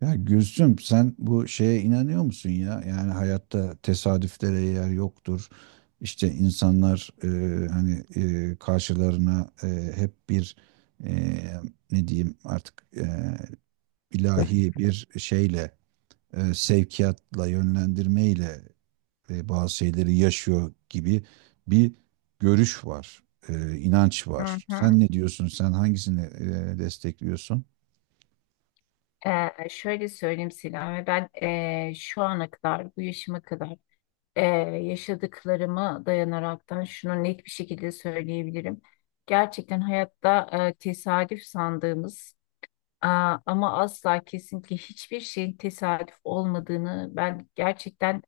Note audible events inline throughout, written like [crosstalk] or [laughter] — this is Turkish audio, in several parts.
Ya Gülsüm sen bu şeye inanıyor musun ya? Yani hayatta tesadüflere yer yoktur. İşte insanlar hani karşılarına hep bir e, ne diyeyim artık ilahi bir şeyle sevkiyatla yönlendirmeyle bazı şeyleri yaşıyor gibi bir görüş var, inanç Hı var. hı. Sen ne diyorsun? Sen hangisini destekliyorsun? Şöyle söyleyeyim Selami, ben şu ana kadar, bu yaşıma kadar ee, yaşadıklarımı dayanaraktan şunu net bir şekilde söyleyebilirim. Gerçekten hayatta tesadüf sandığımız... Aa, ama asla kesinlikle hiçbir şeyin tesadüf olmadığını ben gerçekten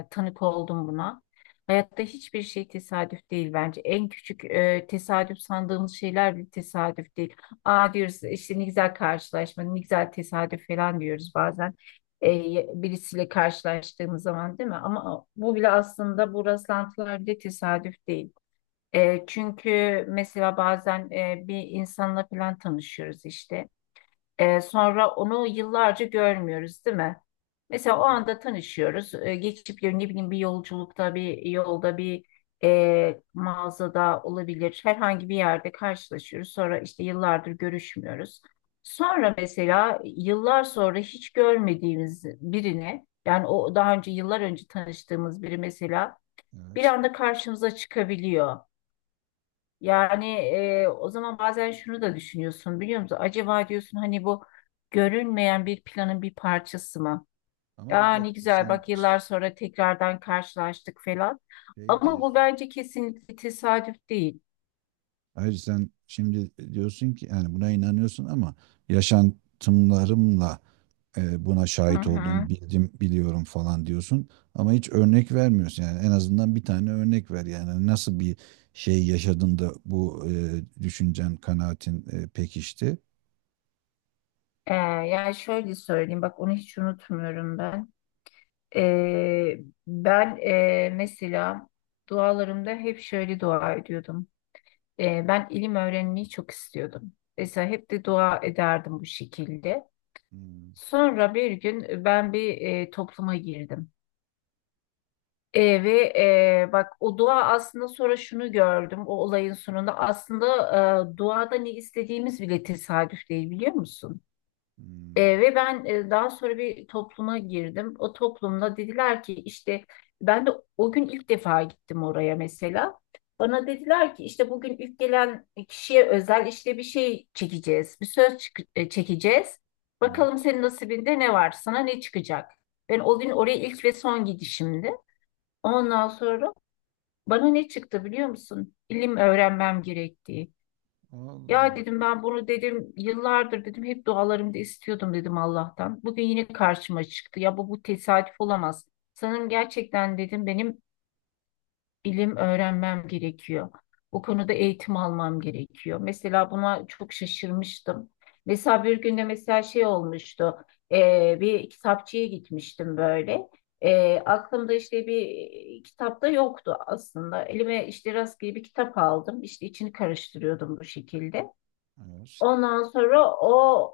tanık oldum buna. Hayatta hiçbir şey tesadüf değil bence. En küçük tesadüf sandığımız şeyler bile tesadüf değil. Aa diyoruz işte, ne güzel karşılaşma, ne güzel tesadüf falan diyoruz bazen. E, Birisiyle karşılaştığımız zaman, değil mi? Ama bu bile, aslında bu rastlantılar bile tesadüf değil. Çünkü mesela bazen bir insanla falan tanışıyoruz işte. Sonra onu yıllarca görmüyoruz, değil mi? Mesela o anda tanışıyoruz. Geçip ne bileyim, bir yolculukta, bir yolda, bir mağazada olabilir. Herhangi bir yerde karşılaşıyoruz. Sonra işte yıllardır görüşmüyoruz. Sonra mesela yıllar sonra hiç görmediğimiz birini, yani o daha önce yıllar önce tanıştığımız biri mesela bir Evet. anda karşımıza çıkabiliyor. Yani o zaman bazen şunu da düşünüyorsun, biliyor musun? Acaba diyorsun, hani bu görünmeyen bir planın bir parçası mı? Ama bir Aa, ne dakika güzel sen bak, yıllar sonra tekrardan karşılaştık falan. şey Ama dedi, bu bence kesinlikle tesadüf değil. Hayır sen şimdi diyorsun ki yani buna inanıyorsun ama yaşantımlarımla buna Hı şahit hı. oldum, bildim, biliyorum falan diyorsun ama hiç örnek vermiyorsun. Yani en azından bir tane örnek ver. Yani nasıl bir şey yaşadın da bu düşüncen, kanaatin pekişti? Yani şöyle söyleyeyim bak, onu hiç unutmuyorum ben. E, Ben mesela dualarımda hep şöyle dua ediyordum. Ben ilim öğrenmeyi çok istiyordum. Mesela hep de dua ederdim bu şekilde. Hmm. Sonra bir gün ben bir topluma girdim. Ve bak, o dua aslında, sonra şunu gördüm o olayın sonunda, aslında duada ne istediğimiz bile tesadüf değil, biliyor musun? Hmm, Ve ben daha sonra bir topluma girdim. O toplumda dediler ki işte, ben de o gün ilk defa gittim oraya mesela. Bana dediler ki işte, bugün ilk gelen kişiye özel işte bir şey çekeceğiz. Bir söz çekeceğiz. Bakalım evet. senin nasibinde ne var? Sana ne çıkacak? Ben o gün oraya ilk ve son gidişimdi. Ondan sonra bana ne çıktı, biliyor musun? İlim öğrenmem gerektiği. Allah Ya Allah. dedim, ben bunu dedim yıllardır, dedim hep dualarımda istiyordum, dedim Allah'tan. Bugün yine karşıma çıktı. Ya bu tesadüf olamaz. Sanırım gerçekten, dedim, benim ilim öğrenmem gerekiyor. Bu konuda eğitim almam gerekiyor. Mesela buna çok şaşırmıştım. Mesela bir günde mesela şey olmuştu. Bir kitapçıya gitmiştim böyle. Aklımda işte bir kitap da yoktu aslında. Elime işte rastgele bir kitap aldım. İşte içini karıştırıyordum bu şekilde. Evet. Ondan sonra o,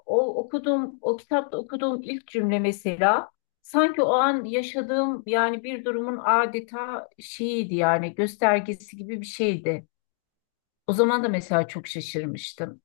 o okuduğum, o kitapta okuduğum ilk cümle mesela sanki o an yaşadığım yani bir durumun adeta şeyiydi, yani göstergesi gibi bir şeydi. O zaman da mesela çok şaşırmıştım.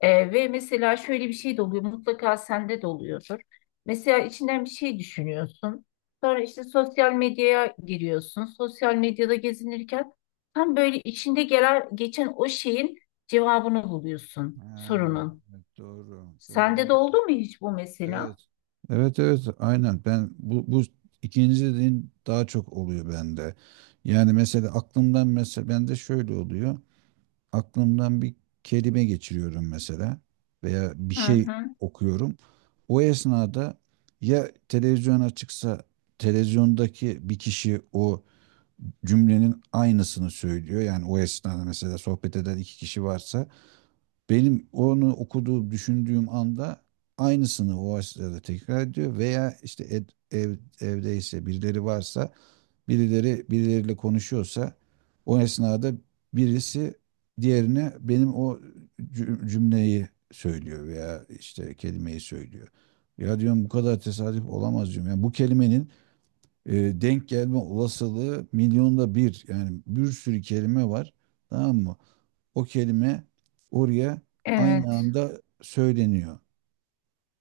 Ve mesela şöyle bir şey de oluyor, mutlaka sende de oluyordur. Mesela içinden bir şey düşünüyorsun. Sonra işte sosyal medyaya giriyorsun. Sosyal medyada gezinirken tam böyle içinde gelen geçen o şeyin cevabını buluyorsun, Ha, sorunun. evet, doğru. Doğru Sende ben de de. oldu mu hiç bu mesela? Evet. Evet, evet, aynen. Ben bu ikinci dediğin daha çok oluyor bende. Yani mesela aklımdan mesela bende şöyle oluyor. Aklımdan bir kelime geçiriyorum mesela veya bir Hı şey hı. okuyorum. O esnada ya televizyon açıksa televizyondaki bir kişi o cümlenin aynısını söylüyor. Yani o esnada mesela sohbet eden iki kişi varsa benim onu okuduğum, düşündüğüm anda aynısını o esnada tekrar ediyor veya işte ev, evdeyse birileri varsa birileri birileriyle konuşuyorsa o esnada birisi diğerine benim o cümleyi söylüyor veya işte kelimeyi söylüyor. Ya diyorum bu kadar tesadüf olamaz diyorum. Yani bu kelimenin e, denk gelme olasılığı milyonda bir. Yani bir sürü kelime var. Tamam mı? O kelime oraya aynı Evet. anda söyleniyor.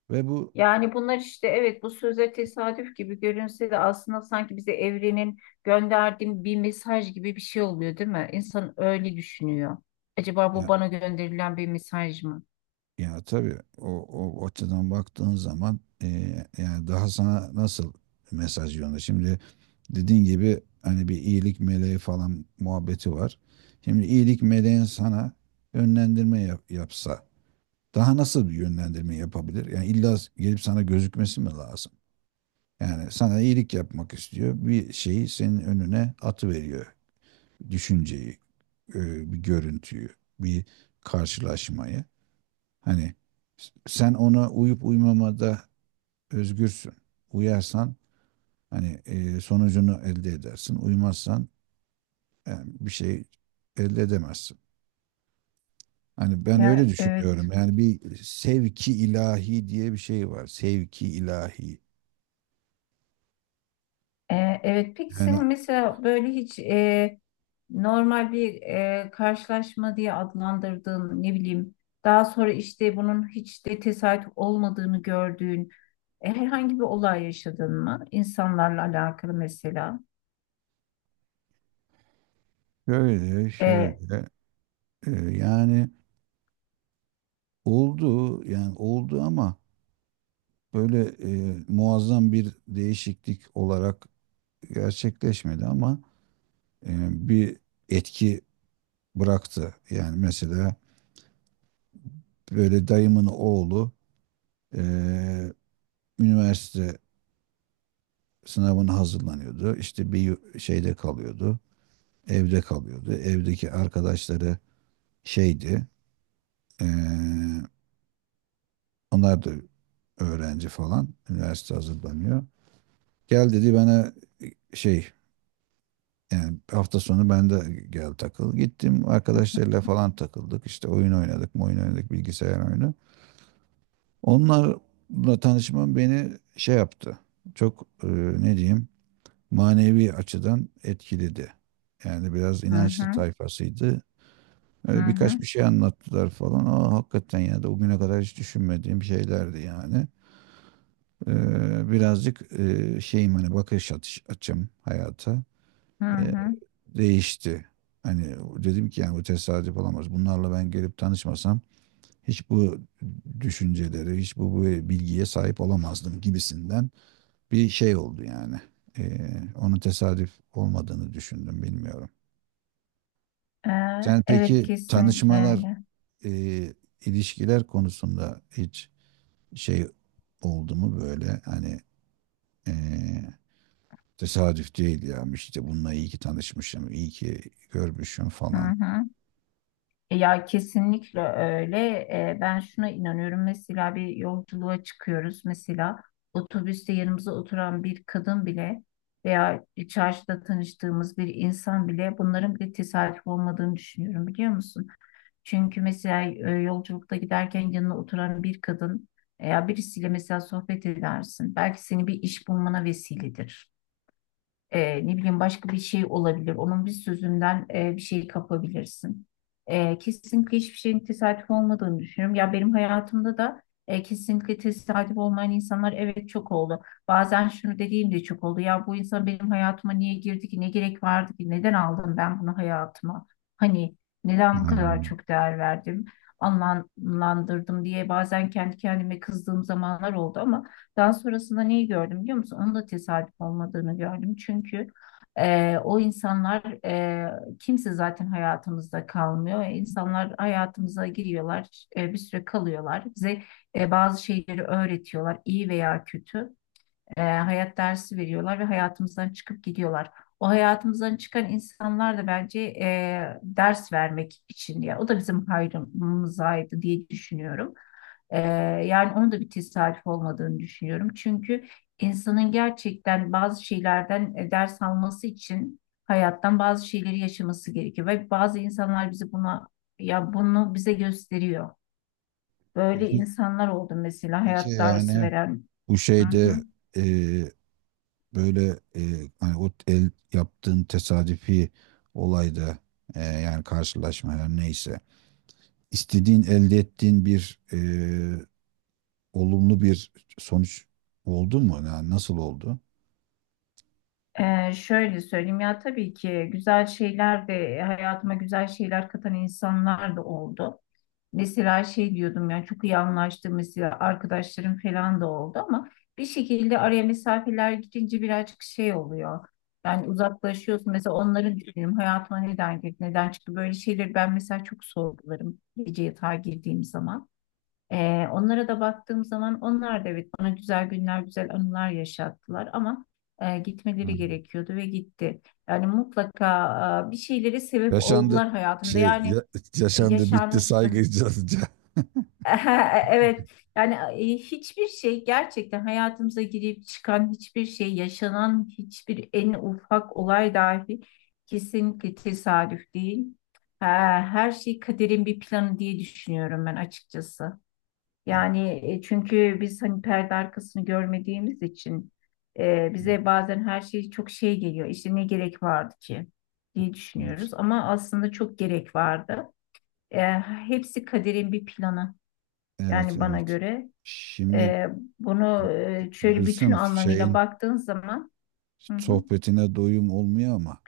Ve bu Yani bunlar işte, evet, bu söze tesadüf gibi görünse de aslında sanki bize evrenin gönderdiği bir mesaj gibi bir şey oluyor, değil mi? İnsan öyle düşünüyor. Acaba bu ya, bana gönderilen bir mesaj mı? ya tabii o, o açıdan baktığın zaman yani daha sana nasıl mesaj yolunda. Şimdi dediğin gibi hani bir iyilik meleği falan muhabbeti var. Şimdi iyilik meleğin sana yapsa daha nasıl bir yönlendirme yapabilir? Yani illa gelip sana gözükmesi mi lazım? Yani sana iyilik yapmak istiyor. Bir şeyi senin önüne atı veriyor. Düşünceyi, bir görüntüyü, bir karşılaşmayı. Hani sen ona uyup uymamada özgürsün. Uyarsan hani sonucunu elde edersin. Uymazsan yani bir şey elde edemezsin. Hani ben öyle Ya evet. düşünüyorum. Yani bir sevki ilahi diye bir şey var. Sevki ilahi. Evet, peki Yani senin mesela böyle hiç normal bir karşılaşma diye adlandırdığın, ne bileyim, daha sonra işte bunun hiç de tesadüf olmadığını gördüğün herhangi bir olay yaşadın mı? İnsanlarla alakalı mesela. şöyle E, şöyle e, yani oldu ama böyle muazzam bir değişiklik olarak gerçekleşmedi ama e, bir etki bıraktı. Yani mesela böyle dayımın oğlu eee, üniversite sınavına hazırlanıyordu. İşte şeyde kalıyordu. Evde kalıyordu. Evdeki arkadaşları şeydi. eee, onlar da öğrenci falan. Üniversite hazırlanıyor. Gel dedi bana şey yani hafta sonu ben de gel takıl. Gittim arkadaşlarıyla falan takıldık. İşte oyun oynadık bilgisayar oyunu. Onlarla tanışmam beni şey yaptı. Çok ne diyeyim manevi açıdan etkiledi. Yani biraz hı inançlı hı, tayfasıydı. hı Öyle hı, birkaç bir şey anlattılar falan. Aa, hakikaten ya da o güne kadar hiç düşünmediğim şeylerdi yani. Birazcık şeyim hani açım hayata hı e, hı. değişti. Hani dedim ki yani bu tesadüf olamaz. Bunlarla ben gelip tanışmasam hiç bu düşüncelere, bu bilgiye sahip olamazdım gibisinden bir şey oldu yani. Onun tesadüf olmadığını düşündüm bilmiyorum. Ee, Sen evet, peki kesinlikle tanışmalar, öyle. e, ilişkiler konusunda hiç şey oldu mu böyle hani e, tesadüf değil ya işte bununla iyi ki tanışmışım, iyi ki görmüşüm Hı falan. hı. Ya kesinlikle öyle. Ben şuna inanıyorum. Mesela bir yolculuğa çıkıyoruz. Mesela otobüste yanımıza oturan bir kadın bile veya çarşıda tanıştığımız bir insan bile, bunların bir tesadüf olmadığını düşünüyorum, biliyor musun? Çünkü mesela yolculukta giderken yanına oturan bir kadın veya birisiyle mesela sohbet edersin. Belki seni bir iş bulmana vesiledir. Ne bileyim, başka bir şey olabilir. Onun bir sözünden bir şey kapabilirsin. Kesinlikle hiçbir şeyin tesadüf olmadığını düşünüyorum. Ya benim hayatımda da kesinlikle tesadüf olmayan insanlar, evet, çok oldu. Bazen şunu dediğim de çok oldu. Ya bu insan benim hayatıma niye girdi ki? Ne gerek vardı ki? Neden aldım ben bunu hayatıma? Hani neden bu Ha, kadar çok değer verdim, anlamlandırdım diye bazen kendi kendime kızdığım zamanlar oldu, ama daha sonrasında neyi gördüm, biliyor musun? Onun da tesadüf olmadığını gördüm. Çünkü o insanlar, kimse zaten hayatımızda kalmıyor. İnsanlar hayatımıza giriyorlar, bir süre kalıyorlar. Bize bazı şeyleri öğretiyorlar, iyi veya kötü hayat dersi veriyorlar ve hayatımızdan çıkıp gidiyorlar. O hayatımızdan çıkan insanlar da bence ders vermek için, ya o da bizim hayrımızaydı diye düşünüyorum. E, Yani onun da bir tesadüf olmadığını düşünüyorum. Çünkü insanın gerçekten bazı şeylerden ders alması için hayattan bazı şeyleri yaşaması gerekiyor ve bazı insanlar bizi buna, ya bunu bize gösteriyor. Böyle peki, insanlar oldu mesela, peki hayat dersi yani veren. bu Hı hı. şeyde e, böyle hani o el yaptığın tesadüfi olayda yani karşılaşma her neyse istediğin elde ettiğin bir olumlu bir sonuç oldu mu? Yani nasıl oldu? Şöyle söyleyeyim, ya tabii ki güzel şeyler de, hayatıma güzel şeyler katan insanlar da oldu. Mesela şey diyordum, yani çok iyi anlaştığım mesela arkadaşlarım falan da oldu, ama bir şekilde araya mesafeler girince birazcık şey oluyor. Yani uzaklaşıyorsun mesela, onları düşünüyorum hayatıma neden girdi neden çıktı, böyle şeyleri ben mesela çok sorgularım gece yatağa girdiğim zaman. Onlara da baktığım zaman onlar da evet, bana güzel günler, güzel anılar yaşattılar ama gitmeleri Hı. gerekiyordu ve gitti. Yani mutlaka bir şeylere sebep Yaşandı oldular hayatımda. şey Yani ya- yaşandı bitti yaşanmış. saygı [laughs] [laughs] saygıca. Evet, yani hiçbir şey, gerçekten hayatımıza girip çıkan hiçbir şey, yaşanan hiçbir en ufak olay dahi kesinlikle tesadüf değil. Ha, her şey kaderin bir planı diye düşünüyorum ben, açıkçası. Yani çünkü biz hani perde arkasını görmediğimiz için bize bazen her şey çok şey geliyor. İşte ne gerek vardı ki diye Evet. düşünüyoruz. Ama aslında çok gerek vardı. Hepsi kaderin bir planı, Evet, yani bana evet. göre. Şimdi E, Bunu şöyle bütün görürsem anlamıyla şeyin baktığın zaman... Hı hı. sohbetine doyum olmuyor ama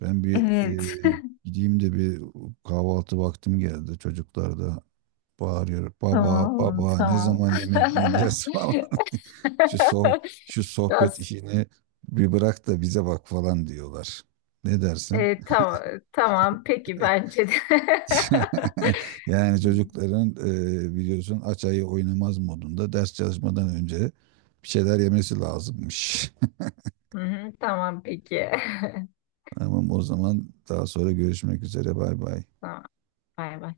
ben bir Evet. e, gideyim de bir kahvaltı vaktim geldi. Çocuklar da bağırıyor. [laughs] Baba, Tamam, baba ne tamam. zaman yemek yiyeceğiz [laughs] [laughs] falan. Şu soh- şu sohbet Biraz, işini bir bırak da bize bak falan diyorlar. Ne dersin? Tamam, tamam peki, bence de. [laughs] Yani [laughs] çocukların biliyorsun aç ayı oynamaz modunda ders çalışmadan önce bir şeyler yemesi lazımmış. Hı hı, tamam peki. [laughs] [laughs] Tamam o zaman daha sonra görüşmek üzere. Bay bay. Tamam. Bay bay.